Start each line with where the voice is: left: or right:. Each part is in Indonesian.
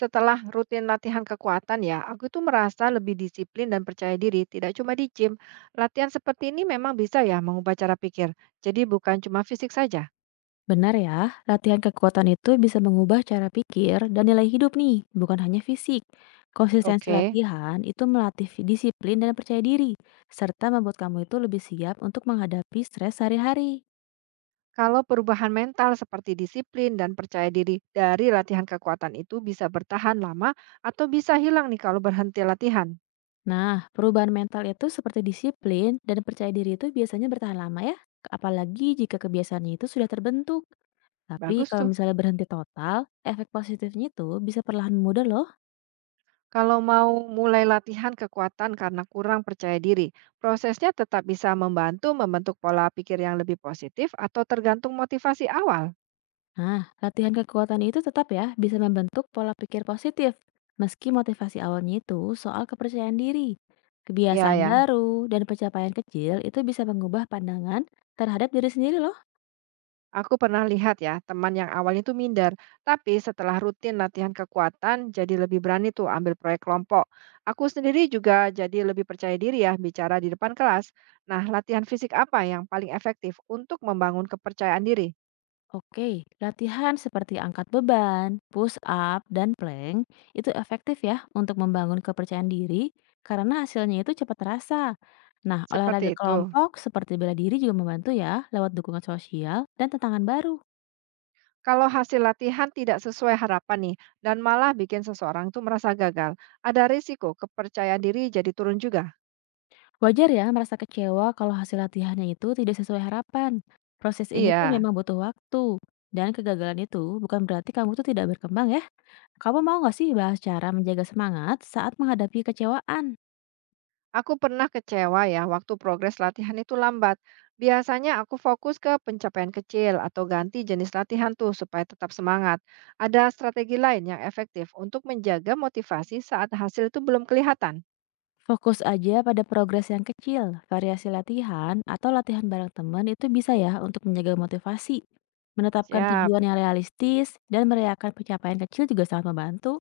right: Setelah rutin latihan kekuatan ya, aku tuh merasa lebih disiplin dan percaya diri, tidak cuma di gym. Latihan seperti ini memang bisa ya mengubah cara pikir. Jadi bukan cuma fisik saja.
left: Benar ya, latihan kekuatan itu bisa mengubah cara pikir dan nilai hidup nih, bukan hanya fisik. Konsistensi
right: Oke.
left: latihan itu melatih disiplin dan percaya diri, serta membuat kamu itu lebih siap untuk menghadapi stres sehari-hari.
right: Kalau perubahan mental seperti disiplin dan percaya diri dari latihan kekuatan itu bisa bertahan lama atau bisa hilang nih kalau berhenti latihan.
left: Nah, perubahan mental itu seperti disiplin dan percaya diri itu biasanya bertahan lama ya, apalagi jika kebiasaannya itu sudah terbentuk. Tapi
right: Bagus
left: kalau
right: tuh.
left: misalnya berhenti total, efek positifnya itu bisa perlahan mudah loh.
right: Kalau mau mulai latihan kekuatan karena kurang percaya diri, prosesnya tetap bisa membantu membentuk pola pikir yang lebih positif atau tergantung motivasi awal.
left: Nah, latihan kekuatan itu tetap ya bisa membentuk pola pikir positif, meski motivasi awalnya itu soal kepercayaan diri.
right: Ya,
left: Kebiasaan
right: ya.
left: baru dan pencapaian kecil itu bisa mengubah pandangan terhadap diri sendiri loh.
right: Aku pernah lihat ya, teman yang awalnya itu minder, tapi setelah rutin latihan kekuatan jadi lebih berani tuh ambil proyek kelompok. Aku sendiri juga jadi lebih percaya diri ya bicara di depan kelas. Nah, latihan fisik apa yang paling efektif untuk membangun kepercayaan diri?
left: Oke, latihan seperti angkat beban, push up, dan plank itu efektif ya untuk membangun kepercayaan diri karena hasilnya itu cepat terasa. Nah, olahraga
right: Seperti itu.
left: kelompok seperti bela diri juga membantu ya lewat dukungan sosial dan tantangan baru.
right: Kalau hasil latihan tidak sesuai harapan nih dan malah bikin seseorang tuh merasa gagal, ada risiko kepercayaan diri jadi turun juga.
left: Wajar ya merasa kecewa kalau hasil latihannya itu tidak sesuai harapan. Proses ini tuh
right: Iya.
left: memang butuh waktu. Dan kegagalan itu bukan berarti kamu tuh tidak berkembang ya. Kamu mau nggak sih bahas cara menjaga semangat saat menghadapi kecewaan?
right: Aku pernah kecewa ya waktu progres latihan itu lambat. Biasanya aku fokus ke pencapaian kecil atau ganti jenis latihan tuh supaya tetap semangat. Ada strategi lain yang efektif untuk menjaga motivasi saat hasil itu belum kelihatan.
left: Fokus aja pada progres yang kecil, variasi latihan, atau latihan bareng teman itu bisa ya untuk menjaga motivasi. Menetapkan
right: Siap.
left: tujuan yang realistis dan merayakan pencapaian kecil juga sangat membantu.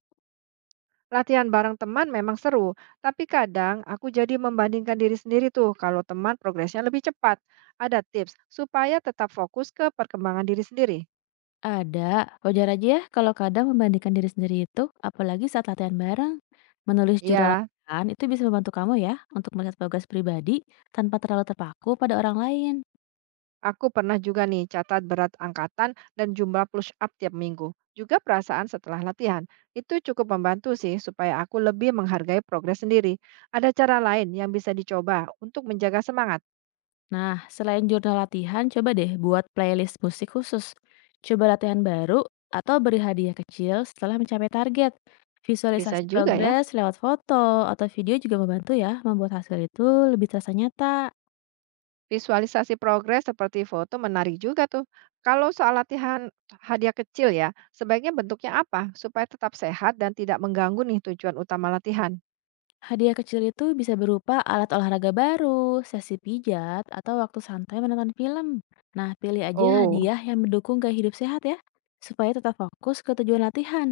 right: Latihan bareng teman memang seru, tapi kadang aku jadi membandingkan diri sendiri tuh kalau teman progresnya lebih cepat. Ada tips supaya tetap fokus ke perkembangan diri sendiri.
left: Ada, wajar aja ya kalau kadang membandingkan diri sendiri itu, apalagi saat latihan bareng. Menulis jurnal
right: Iya.
left: latihan itu bisa membantu kamu ya untuk melihat progres pribadi tanpa terlalu terpaku pada orang lain.
right: Aku pernah juga nih catat berat angkatan dan jumlah push up tiap minggu. Juga perasaan setelah latihan. Itu cukup membantu sih supaya aku lebih menghargai progres sendiri. Ada cara lain yang bisa dicoba untuk menjaga semangat.
left: Nah, selain jurnal latihan, coba deh buat playlist musik khusus. Coba latihan baru atau beri hadiah kecil setelah mencapai target.
right: Bisa
left: Visualisasi
right: juga ya.
left: progres lewat foto atau video juga membantu ya membuat hasil itu lebih terasa nyata.
right: Visualisasi progres seperti foto menarik juga tuh. Kalau soal latihan hadiah kecil ya, sebaiknya bentuknya apa supaya tetap sehat dan tidak mengganggu nih tujuan utama latihan.
left: Hadiah kecil itu bisa berupa alat olahraga baru, sesi pijat, atau waktu santai menonton film. Nah, pilih aja
right: Oh.
left: hadiah yang mendukung gaya hidup sehat ya, supaya tetap fokus ke tujuan latihan.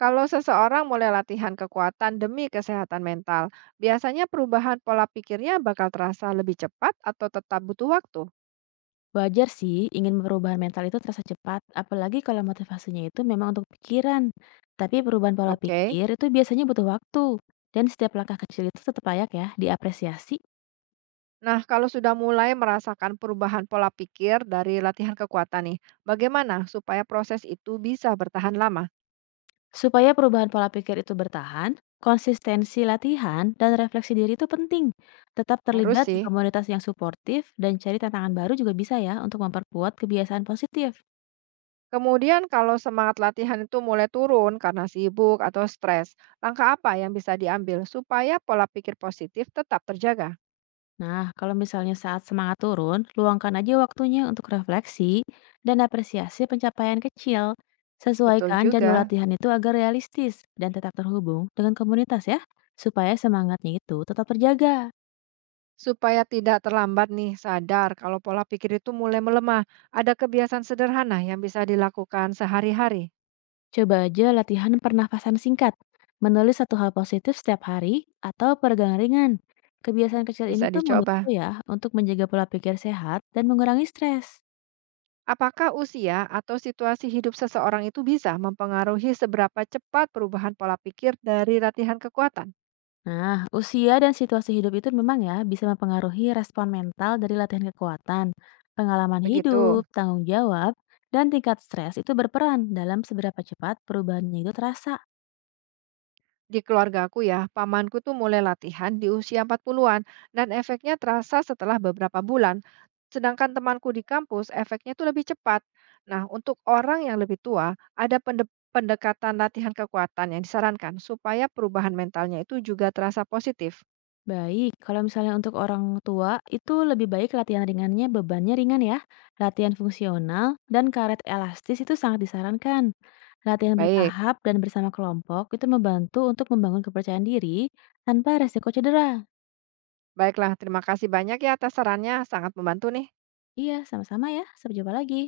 right: Kalau seseorang mulai latihan kekuatan demi kesehatan mental, biasanya perubahan pola pikirnya bakal terasa lebih cepat atau tetap butuh waktu.
left: Wajar sih ingin perubahan mental itu terasa cepat, apalagi kalau motivasinya itu memang untuk pikiran. Tapi perubahan pola
right: Oke.
left: pikir itu biasanya butuh waktu. Dan setiap langkah kecil itu tetap layak ya diapresiasi.
right: Nah, kalau sudah mulai merasakan perubahan pola pikir dari latihan kekuatan nih, bagaimana supaya proses itu bisa bertahan lama?
left: Supaya perubahan pola pikir itu bertahan, konsistensi latihan dan refleksi diri itu penting. Tetap
right: Harus
left: terlibat di
right: sih.
left: komunitas yang suportif dan cari tantangan baru juga bisa ya untuk memperkuat kebiasaan positif.
right: Kemudian kalau semangat latihan itu mulai turun karena sibuk atau stres, langkah apa yang bisa diambil supaya pola pikir positif tetap terjaga?
left: Nah, kalau misalnya saat semangat turun, luangkan aja waktunya untuk refleksi dan apresiasi pencapaian kecil.
right: Betul
left: Sesuaikan jadwal
right: juga.
left: latihan itu agar realistis dan tetap terhubung dengan komunitas ya, supaya semangatnya itu tetap terjaga.
right: Supaya tidak terlambat nih sadar kalau pola pikir itu mulai melemah, ada kebiasaan sederhana yang bisa dilakukan sehari-hari.
left: Coba aja latihan pernafasan singkat, menulis satu hal positif setiap hari, atau peregangan ringan. Kebiasaan kecil ini
right: Bisa
left: tuh
right: dicoba.
left: membantu ya untuk menjaga pola pikir sehat dan mengurangi stres.
right: Apakah usia atau situasi hidup seseorang itu bisa mempengaruhi seberapa cepat perubahan pola pikir dari latihan kekuatan?
left: Nah, usia dan situasi hidup itu memang ya bisa mempengaruhi respon mental dari latihan kekuatan, pengalaman
right: Begitu.
left: hidup, tanggung jawab, dan tingkat stres itu berperan dalam seberapa cepat perubahannya itu terasa.
right: Di keluarga aku ya, pamanku tuh mulai latihan di usia 40-an dan efeknya terasa setelah beberapa bulan. Sedangkan temanku di kampus efeknya tuh lebih cepat. Nah, untuk orang yang lebih tua, ada pendekatan latihan kekuatan yang disarankan supaya perubahan mentalnya itu juga terasa positif.
left: Baik, kalau misalnya untuk orang tua, itu lebih baik latihan ringannya bebannya ringan ya. Latihan fungsional dan karet elastis itu sangat disarankan. Latihan
right: Baik,
left: bertahap dan bersama kelompok itu membantu untuk membangun kepercayaan diri tanpa resiko cedera.
right: baiklah. Terima kasih banyak ya atas sarannya. Sangat membantu nih.
left: Iya, sama-sama ya. Sampai jumpa lagi.